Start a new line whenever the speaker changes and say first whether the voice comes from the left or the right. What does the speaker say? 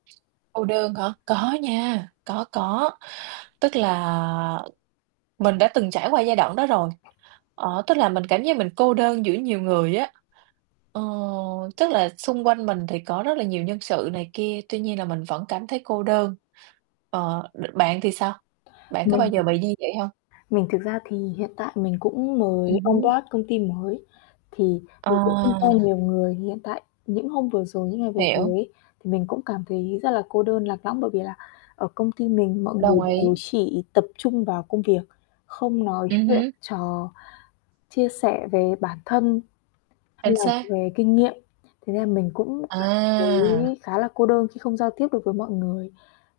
right: Cô đơn hả? Có nha, có, có, tức là mình đã từng trải qua giai đoạn đó rồi, ờ, tức là mình cảm giác mình cô đơn giữa nhiều người á, ờ, tức là xung quanh mình thì có rất là nhiều nhân sự này kia, tuy nhiên là mình vẫn cảm thấy cô đơn. Ờ, đ bạn thì sao? Bạn có bao
left: Mình
right: giờ bị như vậy hông?
left: Mình thực ra thì hiện tại mình cũng mới
right: Ừm
left: on
right: hứm.
left: board công ty mới, thì
right: Ờ.
left: mình cũng không quen nhiều người hiện tại. Những hôm vừa rồi, những ngày vừa rồi
right: Hiểu.
left: ấy, thì mình cũng cảm thấy rất là cô đơn, lạc lõng, bởi vì là ở công ty mình mọi người
right: Đồng
left: đều
right: ý.
left: chỉ tập trung vào công việc, không nói
right: Ừm
left: chuyện
right: hứm.
left: trò, chia sẻ về bản thân hay
right: Chính
left: là
right: xác.
left: về kinh nghiệm, thế nên là mình cũng cảm
right: À.
left: thấy khá là cô đơn khi không giao tiếp được với mọi người.